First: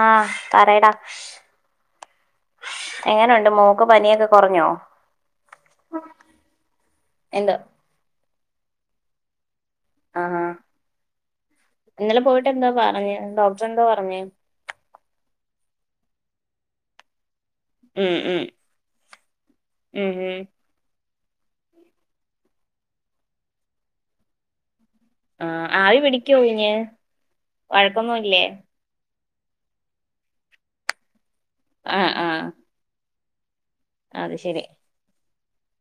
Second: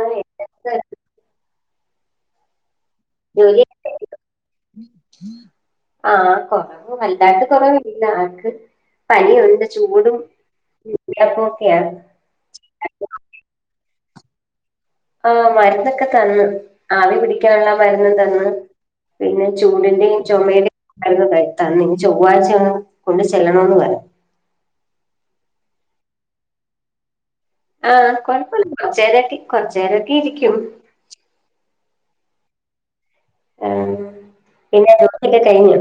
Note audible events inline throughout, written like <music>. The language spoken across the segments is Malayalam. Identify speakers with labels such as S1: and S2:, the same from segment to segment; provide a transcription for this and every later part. S1: ആഹ് പറയടാ എങ്ങനെയുണ്ട് മോക്ക്
S2: ജോലിയൊക്കെ
S1: പനിയൊക്കെ കുറഞ്ഞോ
S2: ആഹ് വലുതായിട്ട്
S1: ഇണ്ട്
S2: കുറ പനിയുണ്ട് ചൂടും <unintelligible> ഒക്കെയാണ്
S1: ഇന്നലെ പോയിട്ട് എന്താ പറഞ്ഞു ഡോക്ടറെന്തോ പറഞ്ഞേ
S2: ആഹ് മരുന്നൊക്കെ തന്ന് ആവി പിടിക്കാനുള്ള മരുന്ന്
S1: ഉം ഉം
S2: തന്ന് പിന്നെ
S1: ഉം
S2: ചൂടിന്റിം
S1: ഉം
S2: ചുമന്റിം മരുന്ന് തന്നു ഇനി ചൊവ്വാഴ്ച കൊണ്ട് ചെല്ലണന്ന് പറഞ്
S1: ആഹ് ആവി പിടിക്കോ കുഞ്ഞു
S2: ആഹ കൊഴപ്പമില്ല കൊറച്ചേര കൊറച്ചേരൊക്കെ ഇരിക്കും
S1: ആഹ് ആ ഹ്
S2: ആ
S1: അത് ശരി
S2: പിന്നെ ജോലിയൊക്കെ കഴിഞ്ഞോ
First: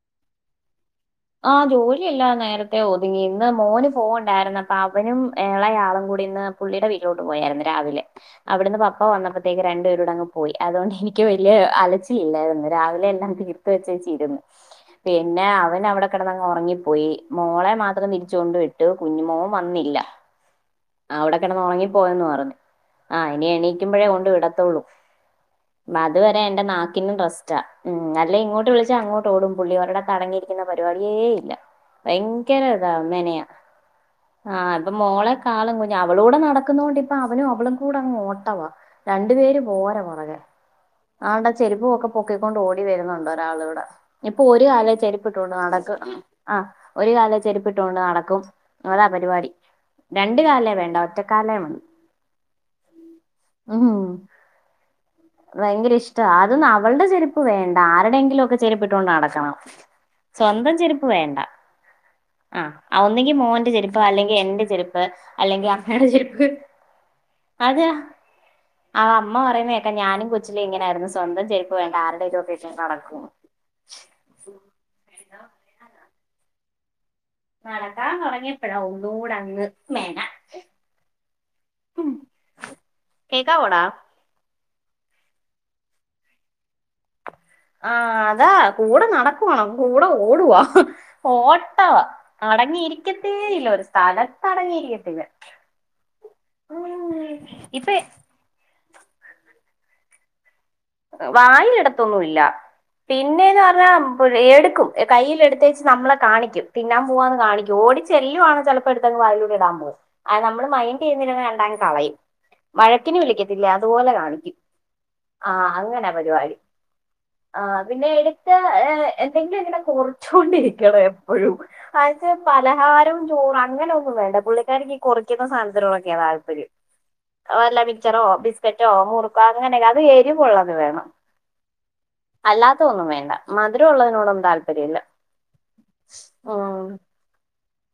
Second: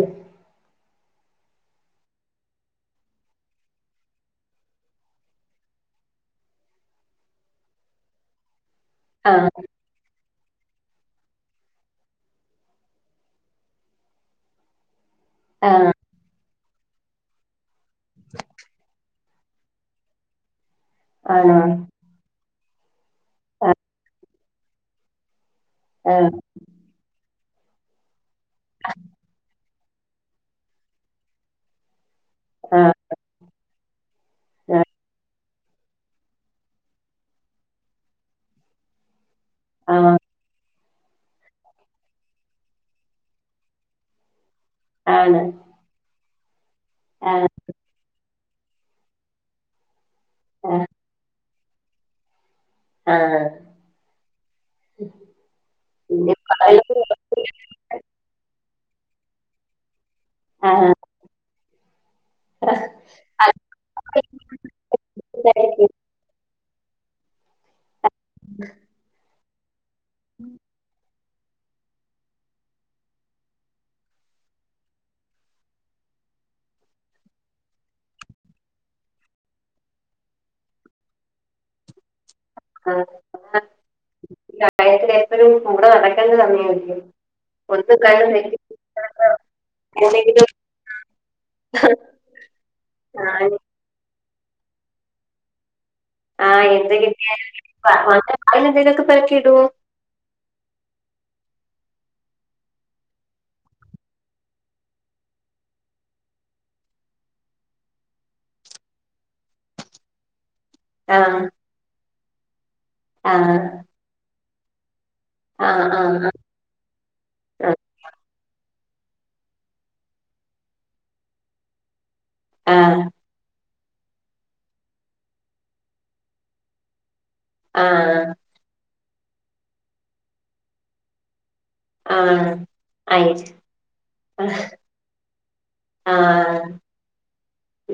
S1: ആഹ ജോലിയെല്ലാം നേരത്തെ ഒതുങ്ങി ഇന്ന് മോന് പോവണ്ടായിരുന്നു അപ്പൊ അവനും ഏളയാളും കൂടി ഇന്ന് പുള്ളീ ടെ വീട്ടിലോട്ട് പോയായിരുന്നു രാവിലെ അവിടുന്ന് പപ്പ
S2: ആഹ്
S1: വന്നപ്പത്തേക്ക് രണ്ടുപേരൂടെ അങ്ങ്. പോയി അതോണ്ട് എനിക്ക് വല്ല്യെ അലച്ചിലില്ലായിരുന്ന് രാവിലെ എല്ലാം തീർത്ത് വെച്ചേച്ചിരുന്നു. പിന്നെ
S2: ആഹ്
S1: അവനവടെ. കെടന്നങ്ങ് ഉറങ്ങിപ്പോയി മോളെ മാത്രം തിരിച്ചു കൊണ്ട് വിട്ട് കുഞ്ഞുമോൻ വന്നില്ല. ആ അവിടെ
S2: ആണോ
S1: കെടന്ന് ഉറങ്ങി പോയന്ന് പറഞ്ഞു ആഹ് ഇനി എണീക്കുമ്പഴേ കൊണ്ട് വിടത്തൊള്ളൂ. അത് വരെ എന്റെ നാക്കിനും റെസ്റ്റാ ഉം അല്ലേ ഇങ്ങോട്ട് വിളിച്ചാ അങ്ങോട്ടോടും. പുള്ളി ഒരിടത്തു അടങ്ങിയിരിക്കുന്ന പരിപാടിയേ ഇല്ല ഭയങ്കര ഇതാ
S2: ആഹ്
S1: മെനയാ. ആഹ് ഇപ്പൊ മോളെക്കാളും കുഞ്ഞാ അവളൂടെ നടക്കുന്നോണ്ട് ഇപ്പ അവനും അവളും കൂടെ അങ്ങ് ഓട്ടവാ. രണ്ടു പേര് പോര
S2: ആഹ്
S1: പൊറകേ ആണ്ടെ ചെരിപ്പോവൊക്കെ. പൊക്കിക്കൊണ്ട് ഓടി വരുന്നുണ്ട് ഒരാളിവടെ ഞ്ഞിപ്പൊ ഒരു കാലേ
S2: ആണ്
S1: ചെരിപ്പിട്ടോണ്ട് നടക്കും ആഹ്. ഒരു കാലേ
S2: ആഹ്
S1: ചെരുപ്പിട്ടോണ്ട് നടക്കും ങ്ങനാ പരിപാടി. രണ്ട് കാലേ
S2: ആഹ്
S1: വേണ്ട ഒറ്റക്കാലേ മതി.
S2: ആഹ്
S1: ഉഹും ഭയങ്കര ഇഷ്ടാ
S2: പിന്നെ
S1: അതും അവള്ടെ ചെരുപ്പ പ്പ് വേണ്ട ആരുടെങ്കിലൊക്കെ ചെരിപ്പിട്ടോണ്ട് നടക്കണം. സ്വന്തം
S2: ആഹ്
S1: ചെരുപ്പ് വേണ്ട ആഹ് ഒന്നെങ്കി മോന്റെ ചെരുപ്പ് അല്ലെങ്കി എന്റെ ചെരുപ്പ്. അല്ലെങ്കി അമ്മേടെ ചെരുപ്പ്. അതേ ആ അമ്മ പറയുന്നേക്കാ ഞാനും കൊച്ചിലെ ഇങ്ങനായിരുന്നു. സ്വന്തം ചെരുപ്പ് വേണ്ട ആരുടേങ്കിലൊക്കെ ഇട്ടോണ്ട് നടക്കും. <inaudible> നടക്കാൻ തൊടങ്ങിയപ്പെഴാ ഒന്നൂടെ അങ്ങ് മെന.
S2: അതെ
S1: കേക്കാവോടാ
S2: ആ പ്രായത്തില് എപ്പോഴും കൂടെ നടക്കണ്ടെ സമയല്ലെ.
S1: ആഹ് അതാ കൂടെ നടക്കുവാണോ കൂടെ
S2: എന്തെങ്കിലും
S1: ഓടുവാ. ഓട്ടവ
S2: ആഹ്
S1: അടങ്ങിയിരിക്കത്തേയില്ല ഒരു സ്ഥലത്ത് അടങ്ങിയിരിക്കത്തില്ല.
S2: ആഹ് എന്ത് കിട്ടയാലും
S1: ഇപ്പൊ
S2: പറക്കി വായിലിടും എന്തെങ്കിലൊക്കെ പറക്കി ഇടുവോ.
S1: വായിലിടത്തൊന്നുല്ല. പിന്നേന്ന് പറഞ്ഞാ എടുക്കും കയ്യിൽ എടുത്തേച്ച് നമ്മളെ കാണിക്കും തിന്നാ പോവാന്ന് കാണിക്കും ഓടി ചെ ചെല്ലുവാണെ ചെലപ്പോ എടുത്തങ്ങ് വായിലൂടെ ഇടാൻ പോവും ആഹ് നമ്മള് മൈ
S2: ആഹ്
S1: ന്റീയുന്നില്ലെന്ന് കണ്ടാ കളയും വഴക്കിന്
S2: ആഹ്
S1: വിളിക്കത്തില്ലേ അതുപോലെ കാണിക്കും. ആഹ് അങ്ങനാ പരിവാടി. ആഹ് പിന്നെ എടുത്താ എന്തെങ്കിലും ങ്ങനെ കൊറിച്ചോണ്ടിരിക്കണം. ഒയ്യോ <inaudible>
S2: ആഹ്
S1: പലഹാരം. ചോറ് അങ്ങനെന്നും വേണ്ട പുള്ളിക്കാരിക്ക് ഈ കൊറിക്കുന്ന സാനത്തിനോടൊക്കെയാ താല്പര്യം. വല്ല മിച്ചറോ,
S2: ആഹ്
S1: ബിസ്ക്കറ്റോ, മുറുക്കോ അങ്ങനൊക്കെ അത് എരിവുള്ളത് വേണം.
S2: ആഹ് ആഹ്
S1: അല്ലാത്ത ഒന്നും വേണ്ട മധുര ഉള്ളതിനോടും
S2: ആഹ്
S1: താല്പര്യവില്ല
S2: ആഹ്
S1: ഹും.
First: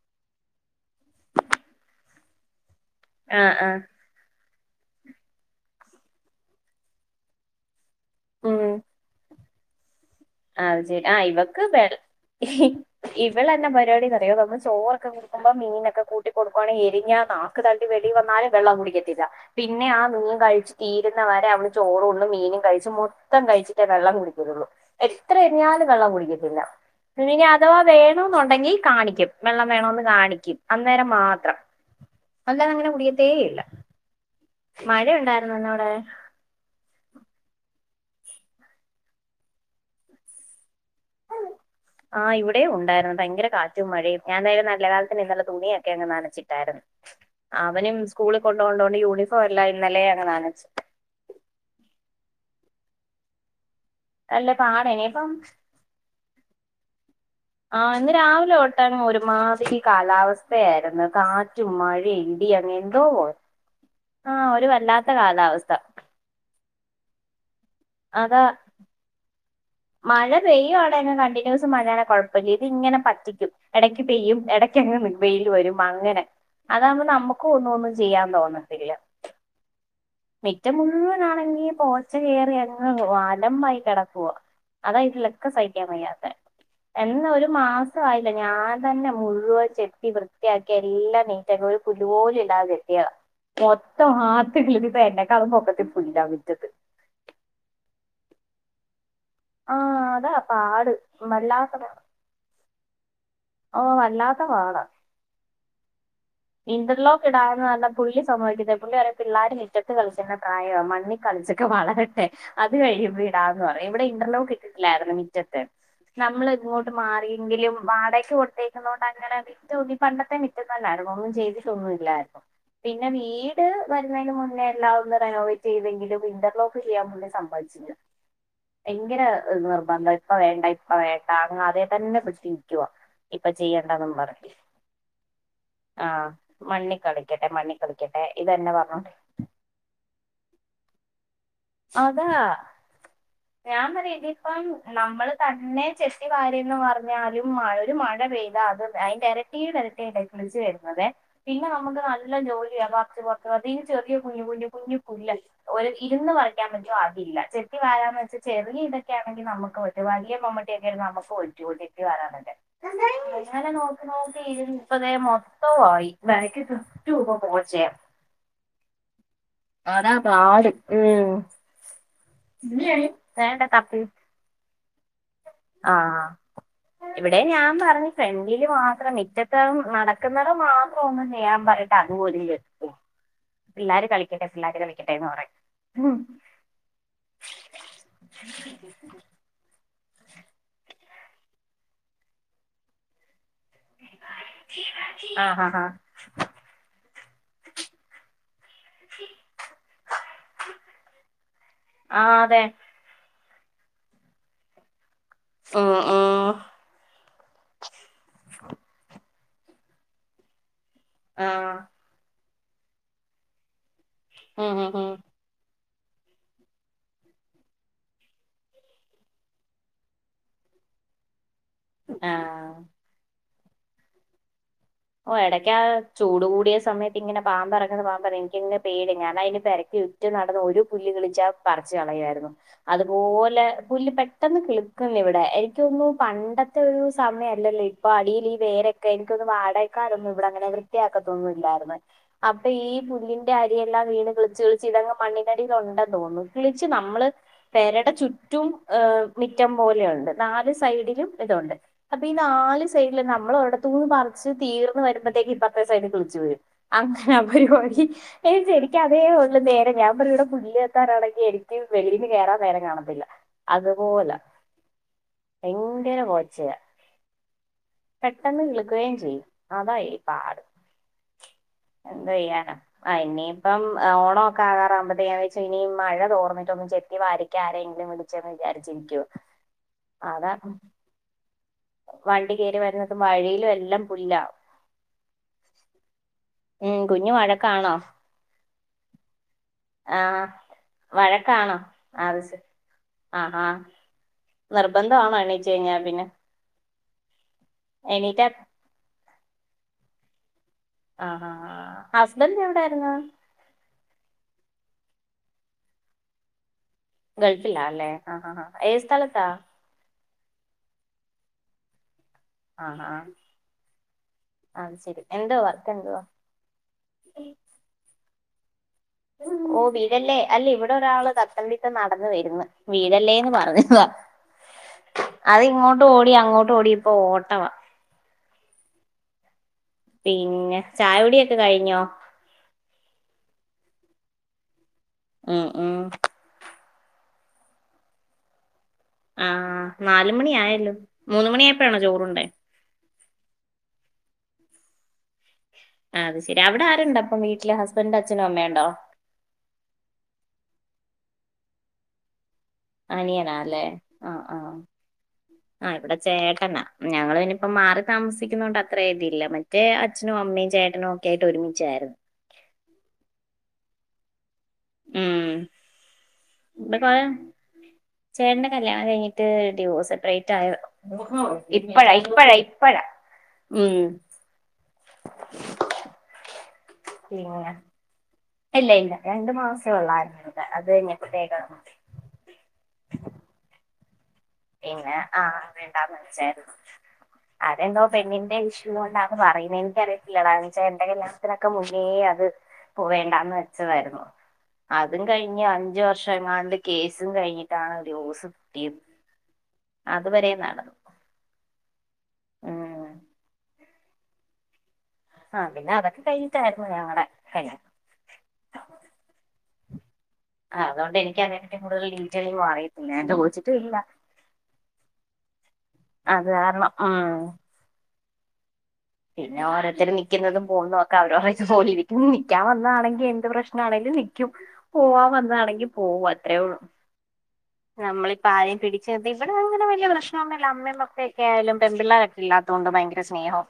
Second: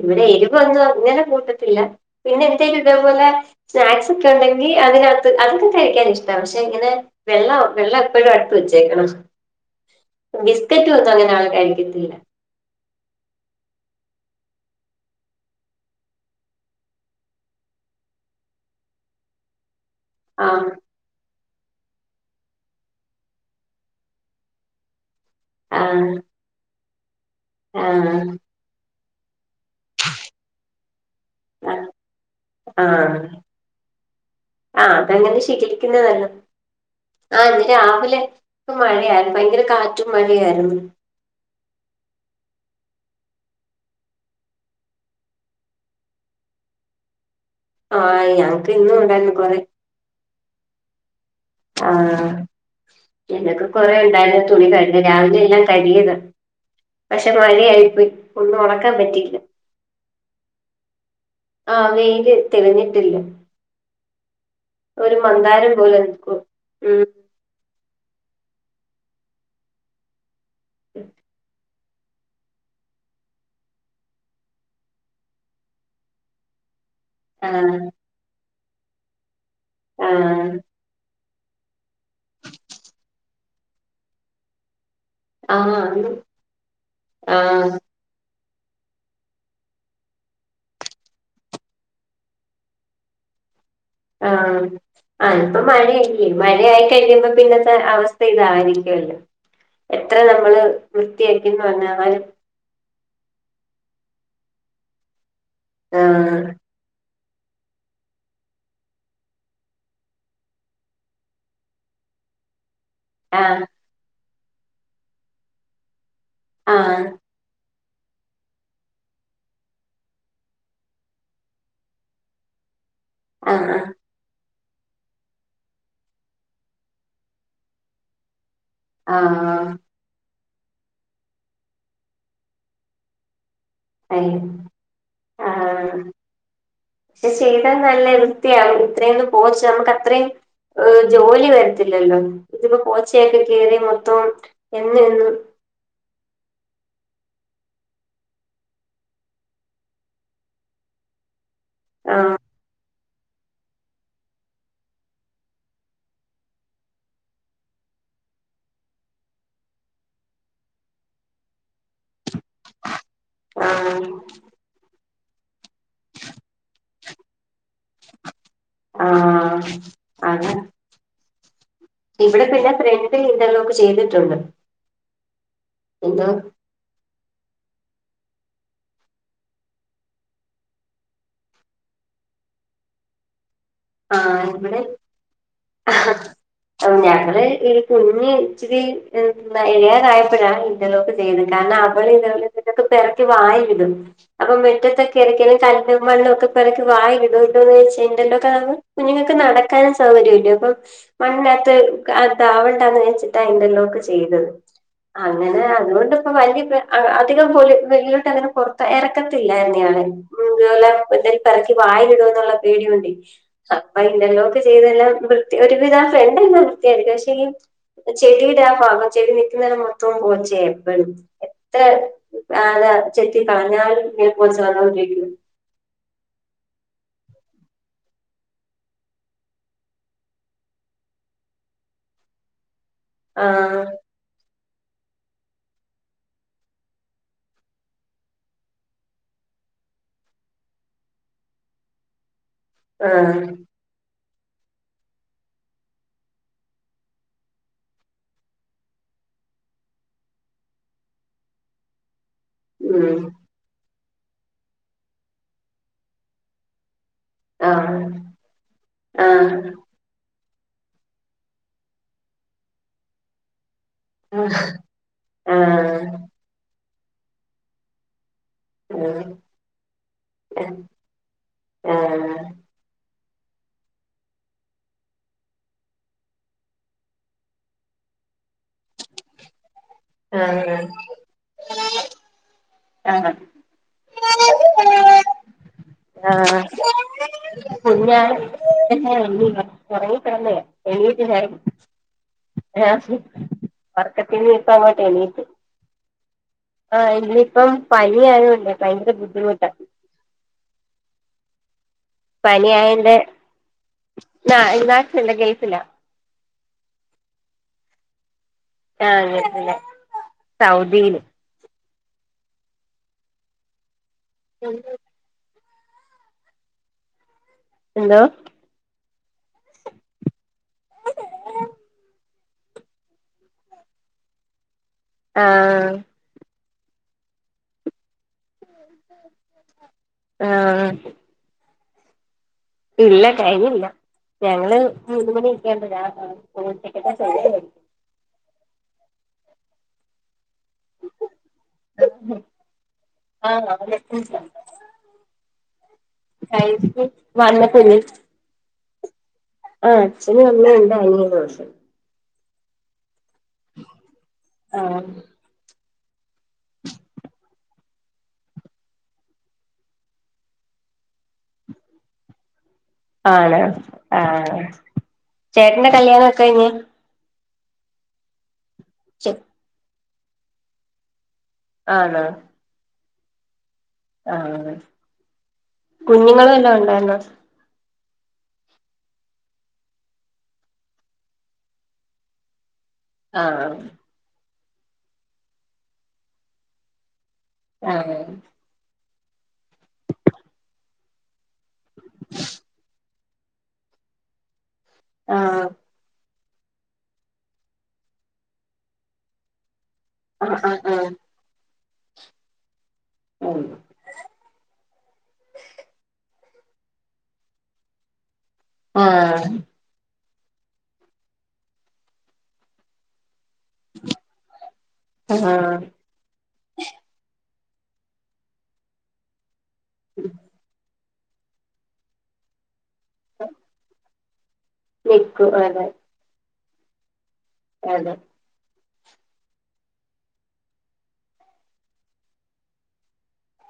S2: ഇവിടെ എരിവൊന്നും അങ്ങനെ കൂട്ടത്തില്ല പിന്നെ എന്തേലും ഇതേപോലെ
S1: ആ ആ
S2: സ്നാക്സൊ ക്കെ ഒണ്ടെങ്കി അതിനകത്ത് അതൊക്കെ കഴിക്കാൻ ഇഷ്ടാ പക്ഷെ ഇങ്ങനെ- വെള്ളോ വെള്ളം എപ്പഴും അടുത്ത്
S1: ഉം.
S2: വെച്ചേക്കണം. ബിസ്ക്കറ്റ് വെച്ചാ അങ്ങനെ ആള് കഴിക്കത്തില്ല.
S1: ഹി. ഇവളെന്ന പരിവാടീ എന്നറിയോ നമ്മള് ചോറൊക്കെ കൊടുക്കുമ്പോ മീനൊക്കെ കൂട്ടി കൊടുക്കുവാണെ എരിഞ്ഞാ - ക്ക് തള്ളി വെളീ വന്നാലും വെള്ളം കുടിക്കത്തില്ല പിന്നെ ആ മീൻ
S2: ആഹ്
S1: കഴിച്ച് തീരുന്ന വരെ അവള്- ചോറും ഉണ്ണും മീനും കഴിച്ച് മൊത്തം കഴിച്ചിട്ടേ വെള്ളം കുടിക്കൊതൊള്ളൂ എത്ര എരിഞ്ഞാലും
S2: ആഹ്
S1: വെള്ളം കുടിക്കത്തില്ല ഇനി അഥവാ
S2: ആഹ്
S1: വെണോന്നുണ്ടെങ്കി കാണിക്കും. വെള്ളം വേണോന്ന് കാണിക്കും അന്നേരം മാത്രം
S2: ആഹ്
S1: അല്ലാതെ അങ്ങനെ
S2: ആഹ്
S1: കുടിക്കത്തേയില്ല.
S2: ആഹ് അത് അങ്ങനെ ശീലിക്കുന്നത് നല്ലത്. ആഹ് ഇന്ന് രാവിലെ മഴയായിരുന്നു ഭയങ്കര കാറ്റും മഴയായിരുന്നു.
S1: ആഹ് ഇവിടെയും ഉണ്ടായിരുന്നു ഭയങ്ക കാറ്റും മഴയും ഞാൻ ദേ നല്ല കാലത്തിന് ഇന്നലെ തുണിയൊക്കെ അങ്ങ് നനച്ചിട്ടായിരുന്നു. അവനും
S2: ആഹ്
S1: സ്കൂളിൽ
S2: ഞങ്ങക്ക് ഇന്നും
S1: കൊണ്ടോണ്ട്
S2: ഉണ്ടായിരുന്നു
S1: യൂണിഫോം
S2: കൊറെ
S1: എല്ലാം ഇന്നലെയങ്ങ് നനച്ച്
S2: ആഹ് പിന്നെ എനക്ക് കൊറെ ഒണ്ടായിരുന്നു
S1: നല്ല
S2: തുണി
S1: പാടാ
S2: കഴുകാൻ
S1: ഇനിയിപ്പം
S2: രാവിലെ എല്ലാം കഴികിയതാ പക്ഷെ മഴ-
S1: ആഹ് ഇന്ന് രാവിലെ തൊട്ടങ്ങ് ഒരുമാതിരി കാലാവസ്ഥയായിരുന്നു കാ- കാറ്റും
S2: ആഹ്
S1: മഴയും
S2: വെയില്
S1: ഇടി അങ്ങ് എന്തോ
S2: തെളിഞ്ഞിട്ടില്ല
S1: പോലെ ആഹ് ഒരു വല്ലാത്ത കാലാവസ്ഥ
S2: മന്ദാരം പോലെ നിൽക്കും ഉം
S1: അതാ മഴ പെയ്യുകയാണെങ്കിൽ കണ്ടിന്യൂസ്- മഴയാണെങ്കിൽ കൊഴപ്പം ഇല്ല ഇത് ഇങ്ങനെ പറ്റിക്കും ഇടയ്ക്ക് പെയ്യും ഇടക്ക് അങ്ങ് വെയില് വരും അങ്ങനെ- അതാകുമ്പോ നമുക്കും ഒന്നും
S2: ആഹ്
S1: ഒന്നും ചെയ്യാൻ തോന്നത്തില്ല
S2: ആഹ്
S1: മിറ്റം മുഴുവനാണെങ്കിൽ പോച്ച കയറി അങ്ങ് അലമ്പായി കെടക്കുവാ അതാ ഇതിലൊക്കെ
S2: ആഹ്
S1: സഹിക്കാൻ വയ്യാത്ത എന്നാ ഒരു
S2: ആഹ്
S1: മാസ- മായില്ല ഞാൻ തന്നെ മുഴുവൻ ചെത്തി വൃത്തിയാക്കി എല്ലാം നിറ്റാക്കി ഒരു പുല്ലുപോലും ഇല്ലാത ചെത്തിയതാ മൊത്തം ആർത്ത്
S2: ആഹ്
S1: കിളിച്ചി ഇപ്പോ
S2: ആഹ്
S1: എന്നെക്കാളും
S2: ഇപ്പൊ
S1: പൊക്കത്തി പുല്ലാ
S2: മഴയല്ലേ
S1: മുറ്റത്
S2: മഴയായി കഴിയുമ്പോ പിന്നത്തെ അവസ്ഥ ഇതാവായിരിക്കുവല്ലോ
S1: ആഹ്
S2: എത്ര
S1: അതാ
S2: നമ്മള്
S1: പാട്
S2: വൃത്തിയാക്കിന്ന്
S1: വല്ലാത്ത
S2: പറഞ്ഞാലും-
S1: ഓഹ് വല്ലാതെ പാടാ
S2: ആഹ്
S1: ഇന്റർലോക്ക് ഇടാന്ന് പറഞ്ഞാ പുള്ളി സമ്മതിക്കത്തില്ല പുള്ളി പറയും പിള്ളേര് മിറ്റത്ത് കളിക്കുന്ന പ്രായവ മണ്ണിൽ- കളിച്ചൊക്കെ വളരട്ടെ അത് കഴി ഇടാന്ന്
S2: ആഹ്
S1: പറയും ഇവിടെ ഇന്റർലോക്ക് ഇട്ടിട്ടില്ലായിരുന്നു മിറ്റത്ത് നമ്മള ഇങ്ങോട്ട്
S2: ആഹ്
S1: മാറി- എങ്കിലും വാടകക്ക് കൊടുത്തേക്കുന്നത് കൊണ്ട് അങ്ങനെ മിറ്റമൊന്നും പണ്ടത്തെ മിറ്റം തന്നാരുന്നു ഒന്നും- ചെയ്തിട്ടൊന്നില്ലായിരുന്നു പിന്നെ
S2: ആഹ്
S1: വീട്- പിന്നെ അതിനുമുന്നേ എല്ലാ ഒന്ന് റെനോവേറ്റ് ചെയ്തെങ്കിലും ഇന്റർലോക്ക് ചെയ്യാൻ പുള്ളി സമ്മതിച്ചില്ല ഭയങ്കര
S2: ആഹ്
S1: നിർബന്ധം ഇപ്പ വേണ്ട ഇപ്പ വേണ്ട അങ്ങ് അതെ തന്നെ പിടിച്ചുനിക്കുവാ ഇപ്പൊ ചെയ്യണ്ടാന്നും
S2: അയ്യോ
S1: പറഞ്ഞ് ആഹ് മണ്ണിൽ
S2: പക്ഷെ
S1: കളിക്കട്ടെ മണ്ണിൽ കളിക്കട്ടെ ഇതന്നെ പറഞ്ഞോണ്ട് ഇരിക്കും
S2: പോച്ചേ നമുക്ക് അത്രയും ജോലി വേ ഇല്ലല്ലോ
S1: അതാ
S2: ഇതിപ്പോ പോച്ചയൊക്കെ കേറി മൊത്തം എന്നും എന്നും-
S1: പിന്നെ ചെത്തി വാരി എന്ന് പറഞ്ഞാലും മഴ ഒരു മഴ പെയ്ത അത് അതിന്റെ ഇരട്ടിടെ ഇരട്ടിയായിട്ടായിരിക്കും- കിളിച്ചു വരുന്നതെ പിന്നെ നമുക്ക്
S2: ആഹ്
S1: നല്ല ജോലിയാ പറിച്ചു പറിച്ച്- അതിന്നു ചെറിയ കുഞ്ഞു കുഞ്ഞു കുഞ്ഞു പുല്ല് ഒരു ഇരുന്ന് പറിച്ച് ഇരിക്കാൻ പറ്റും അതില്ല ചെത്തി വാരാന്ന് വെച്ച ചെറിയ ഇതൊക്ക ആണെങ്കിൽ നമുക്ക് പറ്റും വലിയ മമ്മട്ടിയൊക്കെ ആണെങ്കിൽ നമുക്ക് പറ്റോ <unintelligible> <unintelligible> വാറാനല്ലേ
S2: <inaudible>
S1: ങ്ങനെ നോക്കി
S2: ആഹ്
S1: നോക്കി ഇരുന്നിപ്പതേ മൊത്തും ആയി ബാക്ക് ചുറ്റും ഇപ്പൊ പോച്ചേ
S2: ആഹ്
S1: അതാ
S2: അത
S1: പാട് മ്മ്
S2: ഇവിടെ പിന്നെ ഫ്രണ്ടിൽ
S1: വേണ്ട
S2: ഇന്റർലോക്ക്
S1: തപ്പി
S2: ചെയ്ത്ട്ടുണ്ട്
S1: ആഹ് ഇവിടെ ഞാൻ പറഞ്ഞു ഫ്രണ്ടില് മാത്രം മിറ്റത്തും നടക്കുന്നടം മാത്രം ഒന്നും ചെയ്യാൻ പറ- അതുപോലും <unintelligible>
S2: <inaudible>
S1: പിള്ളാര് കളിക്കട്ടെ
S2: ആഹ്
S1: പിള്ളാര്
S2: ഇവിടെ
S1: കളിക്കട്ടെന്ന് പറയും ഉം
S2: ഞങ്ങള് ഈ കുഞ്ഞ് ഇച്ചിരി എഴിയാറായപ്പോഴാണ് ഇന്റർലോക്ക് ചെയ്ത് കാരണം അവൾ ഇതോലെ ഇതൊക്ക പിറക്കി വായലിടും അപ്പൊ മുറ്റത്തൊക്കെ ഇറക്കിയാൽ
S1: ആഹ് ആഹ് ആഹ്
S2: കല്ലും മണ്ണും ഒക്കെ പിറക്കി വായിലിടും എന്താന്ന് വെച്ചാൽ ഇന്റർലോക് ആവുമ്പോ കുഞ്ഞുങ്ങൾക്ക് നടക്കാനും സൗകര്യല്ലോ അപ്പൊ മണ്ണിനകത്ത്
S1: ആഹ് അതെ
S2: അതാവണ്ടാന്ന് വെച്ച് അതാഇന്റർലോക്ക് ചെയ്തത് അങ്ങനെ
S1: ഉം
S2: അതുകൊണ്ട്പ്പൊ
S1: ഉം
S2: വല്ല്യ പ്ര അ അതികം പൊലി അ നീട്ട <unintelligible> പൊർത്ത് എറക്ക ത്തില്ലായിരുന്ന് ഞാന് ഇതുപോലെ എന്തേലും പെറക്കി
S1: ആഹ്
S2: വായെലിടോന്ന്ള്ള പേടികൊണ്ടേ അപ്പം ഇന്റർലോക്ക്
S1: ഉം ഉം
S2: ചെയ്തെല്ലാം
S1: ഉം
S2: വൃത്തി <unintelligible> ഫ്രണ്ടെല്ലാം വൃത്തിയാക്കി പക്ഷേ ഈ ചെടിയിടാ ഭാഗം ചെടി നിക്കിന്നെടം മൊത്തം പോച്ചേ എപ്പഴും തെ
S1: ആഹ്
S2: നാനാ ചെത്തി കളഞ്ഞാലും ഇങ്ങ പോ <unintelligible>
S1: ഓഎടക്കാ ചൂട് കൂടിയ സമയത്തിങ്ങനെ പാമ്പേറങ്ങുന്ന പാമ്പേറങ്ങിക്കെ ഇനിക്കങ്ങനെ പേടിയാ ഞാനയ്ന് പെരക്ക് മുറ്റ നടന്ന് ഒരു പുല്ല് കിളിച്ചാ പറിച്ച് കളയായിരുന്നു അതുപോലെ
S2: ആഹ്
S1: പുല്ല് പെ ട്ടെന്ന് കിളിക്കും ഇവിടെ എനിക്കൊന്നുന്നു പണ്ടത്തോരു സമയല്ലല്ലോ ഇപ്പൊ അടിയില് ഈ വേരെ ക്കെനിക്കൊന്ന് വാടെ ക്കാരൊന്നും ഇവിടങ്ങനെ വൃത്തിയാക്കത്തൊന്നുംല്ലായിർന്ന് അപ്പഈ
S2: ആഹ്
S1: പുല്ലിന്റെ അരിയെല്ലാം വീണ് കിളിച്ച് കിള് ചിതങ്മണ്ണിനടിലുണ്ടെന്ന് തോന്ന്ന്ന് കിളിച്ച് നമ്മള് പെരടെ ചുറ്റും ഏ് മിറ്റം പോലെയിണ്ട് നാല് സൈഡിലും ഇതൊണ്ട് അപ്പൊ ഈ നാല് സൈഡില്
S2: ഉം
S1: നമ്മളോര ടത്തൂന്ന് പർച്ച് തീർന്ന് വരുമ്പത്തേക്ക് ഇപ്രത്തേ സൈട് കിള്ച്ച് വരും അങ്ങനെ ആ പരിപാടി
S2: ആഹ്
S1: ശരിക്കും അതേ ഉള്ളു
S2: ആഹ്
S1: നേരെ ഞാൻ പ <unintelligible> പുള്ളിയത്താറാണെങ്കി എനിക്ക് വെളീന്ന് കേറാൻ നേരം കാണത്തില്ല അതുപോല
S2: ആഹ് ആഹ്
S1: ഭയങ്കര പോച്ചയ പെട്ടെന്ന് കിളിക്കുകയും ചെയ്യും. അതാ ഈ പാട് എന്തോ
S2: ആഹ്
S1: ചെയ്യാ ആഹ് ഇനിയിപ്പം ഓണം ഒക്കെ ആകാറാവുമ്പഴത്തേക <unintelligible> ഇനി മഴ തോർന്നിട്ടൊന്നും ചെത്തി വാരിക് ക്കാരെങ്കിലും വിളിച്ചന്ന് വിചാരിച്ചിരിക്കുവാ
S2: <inaudible>
S1: അതാണ് വണ്ടി കയറി
S2: ആഹ്
S1: വരുന്നതും
S2: ആഹ്
S1: വഴിയിലെല്ലാം പുല്ലാവും
S2: ആഹ് ആഹ് പുല്ല <unintelligible>
S1: ആഹ്
S2: ഒറങ്ങിക്കെടന്നയാ എണീറ്റ് ഞാൻ
S1: വഴക്കാണോ അത് ശരി
S2: ഏ
S1: ആഹാ
S2: വർ
S1: നിർബന്ധമാണോ
S2: ചെക്കനിപ്പങ്ങോട്ടെണീറ്റ്
S1: എണീച്ച് കഴിഞ്ഞാ പിന്നെ
S2: ആഹ് ഇനിപ്പം
S1: എണീറ്റാ
S2: പനിആയൊണ്ട് ഭയങ്കര ബുദ്ധിമുട്ടാ
S1: ആഹ് ആഹ് ആഹ്
S2: പനി ആയേന്റെ നാ <unintelligible> ഗെയ്സ് ഇല്ല
S1: ഗൾഫിലാല്ലേ ആഹ് ഹ ഹ
S2: ആഹ് അതെ തെ സൗദീല്
S1: ആഹ് ആഹ് അത് ശെരി എന്തുവാ വർക്കെന്തുവാ?
S2: എന്തോ
S1: ഓ വീഴല്ലേ അല്ലെ വ്ടൊരാള് തത്തം പിത്തം നടന്ന് വര്ന്ന് വീഴ ല്ലേന്ന് പറഞ്ഞതാ
S2: ആഹ്
S1: അതിങ്ങോട്ടോടി അങ്ങോട്ടോടി ഇപ്പോ ഓട്ടവാ
S2: ഉ
S1: പിന്നെ ചായകുടിയൊക്കെ കഴിഞ്ഞോ?
S2: ഇല്ല കഴിഞ്ഞില്ല ഞങ്ങള് മൂന്ന്
S1: ഉം ഉം
S2: മണിയൊക്കാവുമ്പളാ ഉച്ചക്കത്തെ ചോറ്
S1: ആഹ് നാല് മണിയായല്ലോ മൂന്ന്മണിയാവ്മ്പഴാണോ ചോറ്ണ്ടെ
S2: ആഹ വന്നപ്പനി <unintelligible>
S1: അച്ഛനമ്മേണ്ടോ?
S2: ആഹ് അച്ഛനമ്മേണ്ട് അനിയനൂണ്ട്
S1: അനിയനാല്ലേ ആഹ് ആഹ് ആ ഇവിടെ ചേട്ടനാ ഞങ്ങള്നിപ്പോ മാറി താമസിക്കുന്നോണ്ട് അത്രഇതില്ല ഒക്കെ അച്ഛനും അമ്മയും ചേട്ടനൊക്കെയാ യിട്ട് ഒരുമിച്ചായിര്ന്ന്
S2: ആണ് ആഹ് ചേട്ടന്റെ കല്യാണൊക്കെ കഴിഞ്
S1: ഇപ്പ ചേട്ടന്റെ കല്യാണം കഴിഞ്ഞിട്ട് ഡിവോഴ്സസെപ്പറേറ്റ് ആയ ഇപ്പഴ ഇപ്പഴ
S2: ആണോ
S1: ഇപ്പഴ ഇപ്പഴാ ഉം
S2: ആഹ് കുഞ്ഞുങ്ങള് വല്ലാംണ്ടായിന്നോ?
S1: പി ഇല്ല ഇല്ല രണ്ടു മാസേ ഉള്ളായിര്ന്ന് അതയിഞപതേക്കാ
S2: ആഹ്
S1: പിന്നെ ആഹ് വേണ്ടാ വെച്ചായിരുന്നു അതെന്തോ
S2: ആഹ്
S1: പെണ്ണിന്റെ ഇഷ് ണ്ടാന്ന് പറയുന്നെ എനിക്ക് അറിയത്തില്ലെടാ ചേട്ടന്റെ കല്യാണത്തിനൊക്കെ മുന്നേ അത് പോവേണ്ടന്ന് തായിരുന്നു അതും
S2: ആഹ്
S1: കഴിഞ്ഞഞ് അഞ്ച് വർഷം ണ്ട് കേസും കഴിഞ്ഞിട്ടാണ് ഡിവോസ് കിട്ടിയത് അതുവരെ
S2: ആഹ് ആഹ്
S1: നടന്നു
S2: ആഹ്
S1: ഉം
S2: ഉം
S1: ആ പിന്നെ അതൊക്കെ കഴിഞ്ഞിട്ടായിരുന്നു ഞങ്ങടെ ക
S2: ആഹ്
S1: ആ അതോണ്ട് എനിക്ക് അതിനെറ്റും കൂടുതൽ ഡീറ്റെയിൽ അറത്തില്ല എന്റെ <unintelligible>
S2: ആഹ്
S1: അത് കാരണം ഉം പിന്നെ ഓരോരർത്തര് നിക്കുന്നതും പോകുന്നൊക്കെ അവരോരക്ക് പോലെ ഇരിക്കുംന്ന് നിക്കാൻ വന്നാണെങ്കി എന്ത് പ്രശ്ന ആണെങ്കിലും നിക്കും പോവാൻ
S2: നിക്കും അതെ
S1: വന്നതാണെങ്കി പോകും അത്രേ ഉള്ളൂ
S2: അതെ
S1: നമ്മള് ഇ ആേ പിടിച്ച് നിർത്തി ഇവിടെ അങ്ങന വല പ്രശനൊന്നുല്ല അമ്മക്കെ ഒക്കൊയാലും പെൺപിള്ളേരൊക്കെ ഇല്ലാത്തോണ്ട് ഭയങ്കര സ്നേഹവും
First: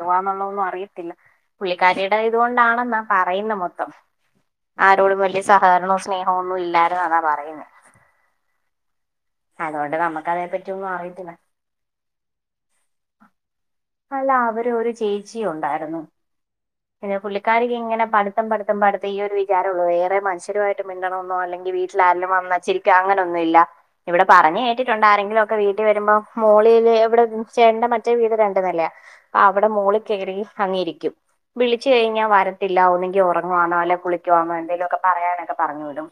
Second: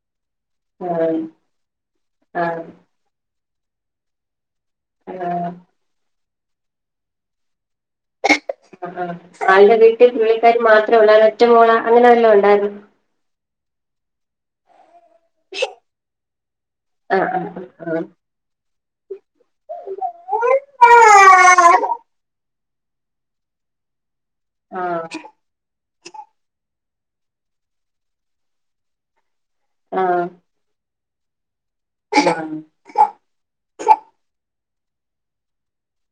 S1: പോവോവന്നുള്ള ഒന്നും
S2: ആഹ്
S1: അറിയത്തില്ല പുള്ളിക്കാരിയുടെ
S2: ആഹ്
S1: ഇതുകൊണ്ടാണെന്നാ പറയുന്നെ മൊത്തം ആരോടും വലിയ
S2: ആഹ്
S1: സഹകരണവും സ്നേഹോ ഒന്നും ഇല്ലാരുന്നതാ പറയുന്നെ
S2: ആ ആളിന്റെ
S1: അതുകൊണ്ട്
S2: വീട്ടിൽ പുള്ളിക്കാരീ
S1: നമുക്കതേപ്പറ്റി ഒന്നും
S2: മാത്രേ ഉള്ള ആൾ
S1: അറിയത്തില്ല
S2: ഒറ്റമോള് അ അങ്ങനെ വല്ലോ ഉണ്ടായിരുന്നു
S1: അല്ല അവര് ഒരു ചേച്ചിയു ൺണ്ടായിരുന്നു പിന്നെ
S2: ആഹ്
S1: പുള്ളിക്കാരിക്ക്
S2: ആഹ്
S1: ഇങ്ങനെ പഠിത്തം പഠിത്തം ഈ ഒരു വിചാരൊള്ളൂ വേറെ മനുഷ്യരുമായിട്ട് മിണ്ടണമെന്നോ
S2: ആഹ്
S1: അല്ലെങ്കിൽ ലും വന്നി ച്ചിരിക്കാ അങ്ങനൊന്നുല്ല ഇവിടെ പറഞ്ഞ് കേട്ടിട്ടുണ്ട് ആരെങ്കിലൊ ക്കെ വീട്ടി വരുമ്പോ മോളിയില് ഇവിടെ ചേട്ടന്റെ മറ്റേ വീട് രണ്ട്ന്നില്ല അവിടെ മോളിൽ
S2: ആഹ്
S1: കയറി അങ്ങ് യിരിക്കും വിളിച്ചു കഴിഞ്ഞാൽ
S2: ആഹ് ആഹ്
S1: വരത്തില്ല ഒന്നെങ്കിൽ ഉറങ്ങുവാണോ അല്ലെ കുളിക്കുവ എന്തേലും ഒക്കെ പറയാനൊക്കെ പറഞ്ഞ് വിടും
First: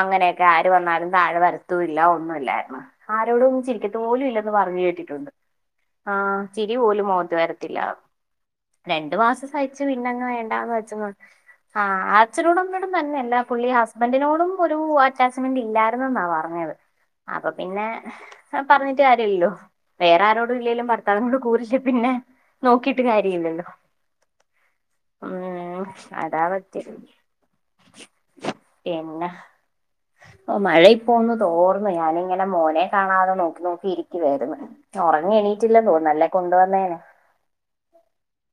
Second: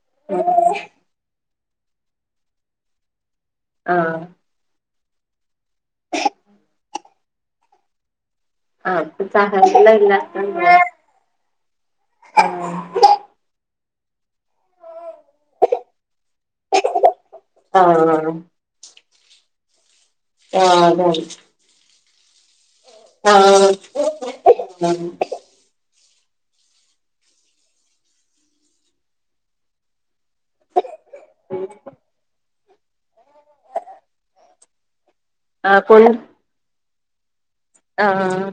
S1: അങ്ങനെയൊക്കെ ആര് വന്നാലും താഴെ വര ല്ല ഒന്നുമല്ലായിരുന്നു ആരോടും ഒന്ന്
S2: ആഹ്
S1: ചിരിക്കത്തു പോലും
S2: ആഹ്
S1: ഇല്ലന്ന് പറഞ്ഞ് കേട്ടിട്ടുണ്ട് ആഹ് ചിരി പോലും മോത്ത് വരത്തില്ല
S2: ആപ്പ സഹച ഇല്ല ഇല്ല
S1: ഉം ആഹ് അച്ഛനോടുംമ്മനോടും തന്നെ അല്ല പുള്ളി ഹസ്ബൻഡിനോടും ഒരു അറ്റാച്ച്മെന്റ് ഇല്ലായിരുന്നെന്നാവാം പറഞ്ഞത് അപ്പൊ പിന്നെ
S2: ആഹ്
S1: പറഞ്ഞിട്ട് കാര്യല്ലോ വേറെ ആരോടും
S2: ആഹ്
S1: ഇല്ലേലും
S2: അതാണ്
S1: ഭർത്താവിനോട് കൂറില്ല പിന്നെ നോക്കിയിട്ട് കാര്യമില്ലല്ലോ
S2: <unintelligible>
S1: ഉം അതാ പറ്റിയത് പിന്നെ ഒ മഴയിപ്പോന്ന് തോർന്നു ഞാനിങ്ങനെ മോനെ കാണാതെ നോക്കി നോക്കിയിരിക്കുവരുന്നു ഒറങ്ങി എണീറ്റില്ല തോന്നെ അല്ലെ കൊണ്ട് വന്നേനെ.
S2: ആഹ്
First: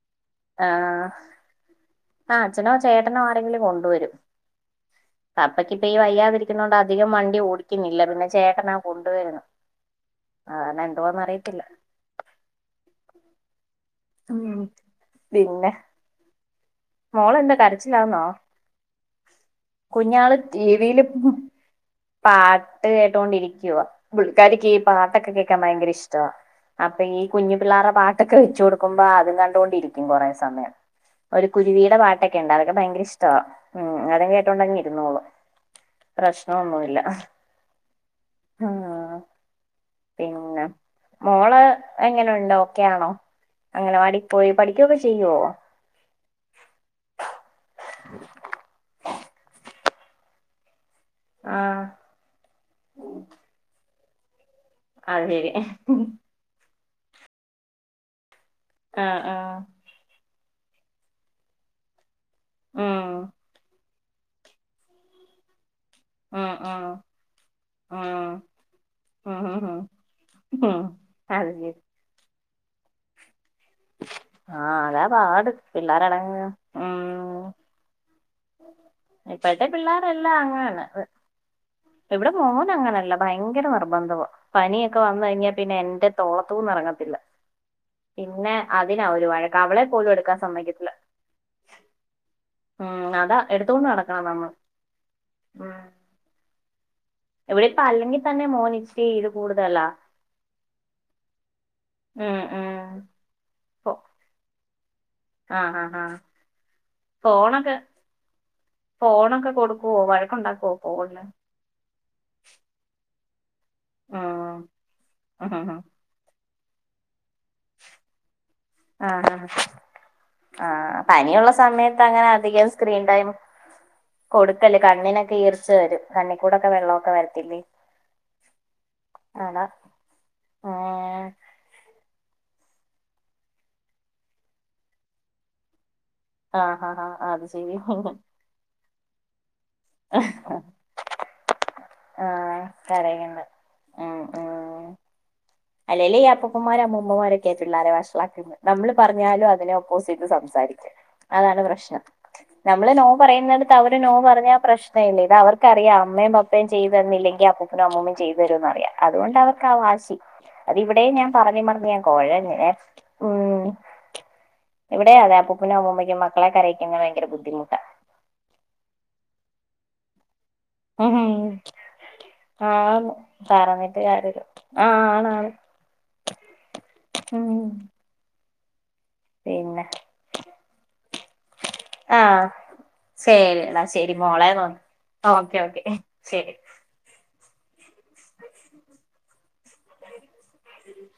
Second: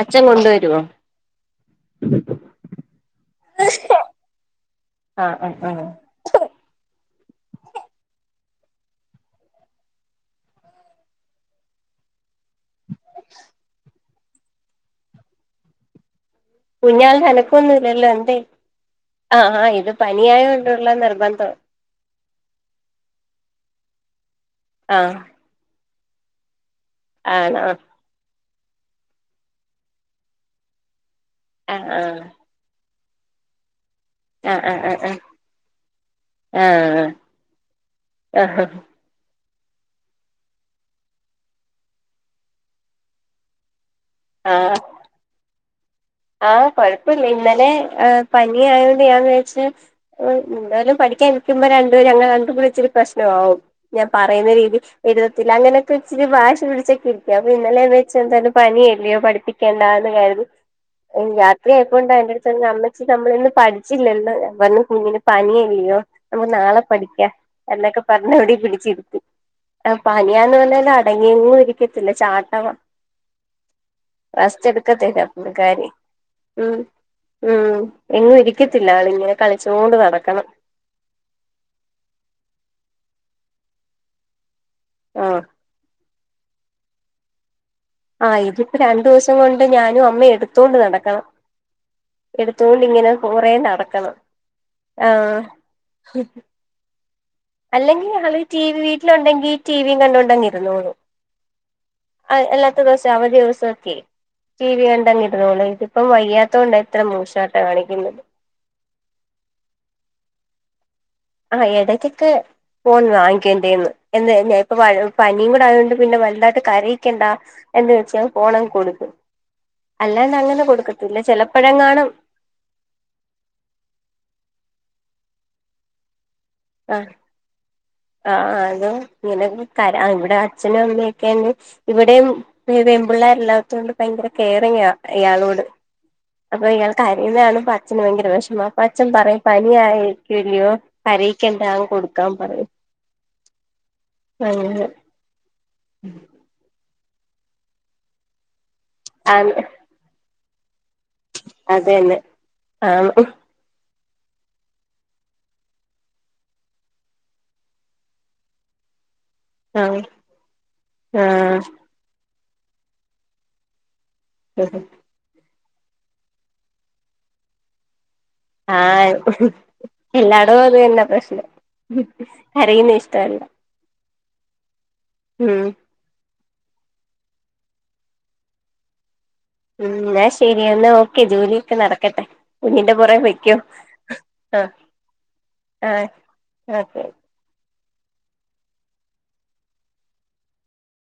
S2: അച്ഛൻ കൊണ്ട്
S1: ആഹ്, ആ അച്ഛനോ ചേട്ടനോ ആരെങ്കിലും കൊണ്ടുവരും.
S2: ആഹ് ആഹ് ആഹ്
S1: പപ്പക്കിപ്പൊ ഈ വയ്യാതിരിക്ക്ന്നോണ്ട് അധികം വണ്ടി ഓടിക്ക്ന്നില്ല. പിന്നെ ചേട്ടന കൊണ്ടുവരുന്നെ. ആഹ് അങ്ങനെ എന്തോന്ന് അറിയത്തില്ല. ഉം, പിന്നെ
S2: കുഞ്ഞാൾ
S1: മോളെന്താ
S2: അനക്കൊന്നുല്ലല്ലോ
S1: കരച്ചിലാന്നോ?
S2: എന്തേ ആഹ് ആഹ് ഇത്
S1: കുഞ്ഞാള്
S2: പനിയായോണ്ടുള്ള
S1: ടിവിയില് ഇപ്പം
S2: നിർബന്ധം
S1: പാട്ട് കേട്ടോണ്ടിരിക്കുവ, പുള്ളിക്കാരിക്ക് ഈ
S2: ആഹ്
S1: പാട്ടൊക്കെ കേക്കാൻ ഭയങ്കര ഇഷ്ടവാ അപ്പ ഈ കുഞ്ഞു
S2: ആണോ
S1: പിള്ളേരെ പാട്ടൊക്കെ വെച്ച് കൊടുക്കുമ്പോ അതും കണ്ടൊണ്ടിരിക്കും കൊറേ സമയം ഒരു
S2: ആഹ്
S1: കുരുവിയുടെ
S2: ആഹ്
S1: പാട്ടൊക്കെ ഇണ്ടാവുലെ അതൊക്കെ ഭയങ്ക ഇഷ്ടവാ ഉം, അതും
S2: ആഹ് ആഹ്
S1: കേട്ടോണ്ടങ്ങിരുന്നോളും
S2: ആഹ്
S1: പ്രശ്നൊന്നുല്ല.
S2: ആഹ് ആഹ്
S1: പിന്നെ, മോള് എങ്ങനെയുണ്ട്? ഓക്കെയാണോ അങ്കണവാടിപ്പോയി
S2: ആഹ്
S1: പഠിക്കൊക്ക ചെയ്യോ?
S2: ആഹ്, കൊഴപ്പില്ല ഇന്നലെ ഏഹ് പനി ആയോണ്ട് ഞാൻ വിചാച്ച് എന്താലും പഠിക്കാൻ നിക്കുമ്പോ
S1: ആഹ്
S2: രണ്ടുപേരും അങ്ങനെ രണ്ടുകൂടി ഇച്ചിരി പ്രശ്ന ആവും. ഞാൻ പറയുന്ന രീതി
S1: അത്
S2: എഴുതത്തില്ല,
S1: ശരി
S2: അങ്ങനൊക്ക ഇച്ചിരി വാശി പിടിച്ചൊക്കെ ഇരിക്ക അപ്പൊ ഇന്നലെ വെച്ച എന്തായാലും പനിയല്ലയോ
S1: ആഹ് ആഹ്
S2: പഠിപ്പിക്കണ്ടാന്ന് കരു ഉം, രാത്രിയായപ്പൊണ്ട് എന്റെ അടുത്തി ന്ന് അമ്മച്ചി
S1: ഉം
S2: നമ്മളെയൊന്നും പഠി ച്ചില്ലെന്ന് <unintelligible> കുഞ്ഞിന് പനിയല്ലയോ നമുക്ക്
S1: ഉം
S2: നാളെ
S1: ഉം
S2: പഠിക്കാം എന്നൊക്കെ
S1: ഉം
S2: പറഞ്ഞ് ഇവിടെ പിടിച്ചിരുത്തി.
S1: ഉം ഉം ഉം
S2: ആ പനിയാന്ന്
S1: ഉം
S2: പറഞ്ഞാലും
S1: അത്
S2: അടങ്ങിയങ്ങും
S1: ശരി
S2: ഇരിക്കത്തില്ല ചാട്ടവ. റെസ്റ്റ്‌
S1: ആഹ് അതാ
S2: എടുക്കത്തില്ല
S1: പാട്
S2: എപ്പളും.
S1: പിള്ളേരടങ്ങ്
S2: ഉം, ഉം എങ്ങും ഇരിക്കത്തില്ല. ആളിങ്ങനെ കളിച്ചോണ്ട് നടക്കണം.
S1: ആണ്, അത് ഇവിടെ മോന് അങ്ങനെയല്ല ഭയങ്കര നിർബന്ധവാ. പനിയൊക്കെ വന്ന്
S2: ആഹ്
S1: കഴിഞ്ഞാൽ പിന്നെ എന്റെ തോളത്തൂന്ന് എറങ്ങത്തില്ല.
S2: ആഹ്,
S1: പിന്നെ
S2: ഇതിപ്പോ രണ്ടു
S1: അതിനാ ഒരു
S2: ദിവസം
S1: വഴക്ക്
S2: കൊണ്ട്
S1: അവളെ
S2: ഞാനും
S1: പോലും
S2: അമ്മേം
S1: എടുക്കാൻ
S2: എടുത്തോണ്ട്
S1: സമ്മതിക്കത്തില്ല
S2: നടക്കണം. എടുത്തോണ്ടിങ്ങനെ
S1: ഉം അതാ
S2: കൊറേ
S1: എടുത്തോണ്ട്
S2: നടക്കണം
S1: നമ്മൾ
S2: ആഹ്
S1: ഉം ഇവിടെ ഇപ്പ
S2: അല്ലെങ്കിൽ
S1: അല്ലെങ്കി
S2: ആള്
S1: തന്നെ
S2: ടി
S1: മോന്
S2: വി
S1: ഇച്ചിരി ഇത്
S2: വീട്ടിലുണ്ടെങ്കി
S1: കൂടുതലാ
S2: ടിവിയും കണ്ടോണ്ടങ്ങ് ഇരുന്നോളും.
S1: ഉം
S2: അഹ്
S1: ഉം
S2: അല്ലാത്ത ദിവസെ അവധി
S1: ഫോ
S2: ദിവസഒക്കെ. ടി വി കണ്ടങ്ങ് ഇരുന്നോളും.
S1: ആഹ് ആഹ്
S2: ഇതിപ്പം
S1: ആഹ്
S2: വയ്യാത്തോണ്ടാ ഇത്ര മൂഷേട്ട
S1: ഫോണൊക്കെ
S2: കാണിക്കുന്നത്.
S1: ഫോണൊക്കെ കൊടുക്കുവോ വഴക്കുണ്ടാക്കുവോ ഫോണിന്
S2: ആഹ്, ഇടയ്ക്കൊക്കെ ഫോൺ വാങ്ങിക്കും എന്റെന്ന് എന്ന്, എന്ന്
S1: ഉം
S2: ഇപ്പ പനിയും
S1: ആഹ്
S2: കൂടെ ആയോണ്ട് പിന്നെ വല്ലാണ്ട കരയിക്കണ്ട എന്ന് വെച്ച് ഞാൻ ഫോണങ്ങ് കൊടുക്കും.
S1: ആഹ്
S2: അല്ലാണ്ട് അങ്ങനെ
S1: ആഹ്
S2: കൊടുക്കത്തില്ല.
S1: പനിയുള്ള സമയത്ത്
S2: ചെലപ്പഴെങ്ങാനും
S1: അങ്ങനെ അധികം സ്ക്രീൻ ടൈം കൊടുക്കല്ലേ കണ്ണിനൊക്കെ ഈർച്ച വെരും. കണ്ണിക്കൂടൊക്കെ വെള്ളൊക്കെ വെരത്തില്ലേ.
S2: ആഹ്, ആഹ് അതും ഇങ്ങനെ <unintelligible> ഇവിടെ അച്ഛനും
S1: ഏഹ്
S2: അമ്മയൊക്കെണ്ട് ഇവിടേയും പിന്നെ പെമ്പിള്ളാരില്ലാത്തോണ്ട് ഭയങ്കര കെയറിങ്ങാ ഇയാളോട്. അപ്പ
S1: ആഹ്
S2: ഇയാൾ
S1: ആഹ് ആഹ്
S2: കരയുന്നത്
S1: അത്
S2: കാണുമ്പ
S1: ശരി
S2: അച്ചന് വയങ്കര വിഷമ, അപ്പൊ അച്ഛൻ പറയും പനി ആയിരിക്കല്ലയോ കരയിക്കണ്ട കൊടുക്കാൻ
S1: ആഹ്, കരയണ്ട ആഹ്
S2: ആഹ്
S1: അല്ലേലു ഈ അപ്പൂപ്പൻമാരും അമ്മൂമ്മമാരൊക്കെ പിള്ളാരെ വഷളാക്കുന്നെ നമ്മള് പറഞ്ഞാലു
S2: ആഹ്
S1: അതിനൊ <unintelligible> സംസാരിക്കും. അതാണ് പ്രശ്നം
S2: അതന്നെ
S1: നമ്മള് നോ
S2: ആണ്
S1: പറയുന്നിട ത്ത അവര് നോ പറഞ്ഞ പ്രശ്നം ഇല്ല. ഇത് അവർക്കറിയാം അമ്മയും പപ്പയും ചെയ്തുതന്നില്ലെങ്കി അപ്പ നും അമ്മൂമ്മയും ചെയ്തുതരുംന്ന്റിയാം അതുകൊണ്ട് അവർ ക്കാ
S2: ആണ്
S1: വാശി അതിവിടെയും ഞാൻ പറഞ്
S2: ആഹ്
S1: പറഞ് ഞാൻ കൊഴഞ് ഉം
S2: <inaudible>
S1: ഇവിടെ അതെ അപ്പൂപ്പനും അമ്മൂമ്മക്കും മക്കളെ കരയിക്കുന്നത് ഭയങ്ക ബദ്ധിമുട്ട
S2: ആഹ് എല്ലാടും അതുതന്ന
S1: ഉം
S2: പ്രശ്നം കരയുന്ന ഇഷ്ടമല്ല
S1: <unintelligible> ആഹ് ആണാണ് ഉം പിന്നെ
S2: ഉം ന്നാ ശരി എന്നാ ഓക്കെ ജോലിയൊക്കെ
S1: ആ
S2: നടക്കട്ടെ കുഞ്ഞിന്റെ പുറകെ പൊയ്ക്കോ
S1: ശരിടാ ശരി മോളെ
S2: ആഹ്
S1: ഓക്കെ ഓക്കെ ശരി
S2: ഒക്കെ
S1: <inaudible> <inaudible>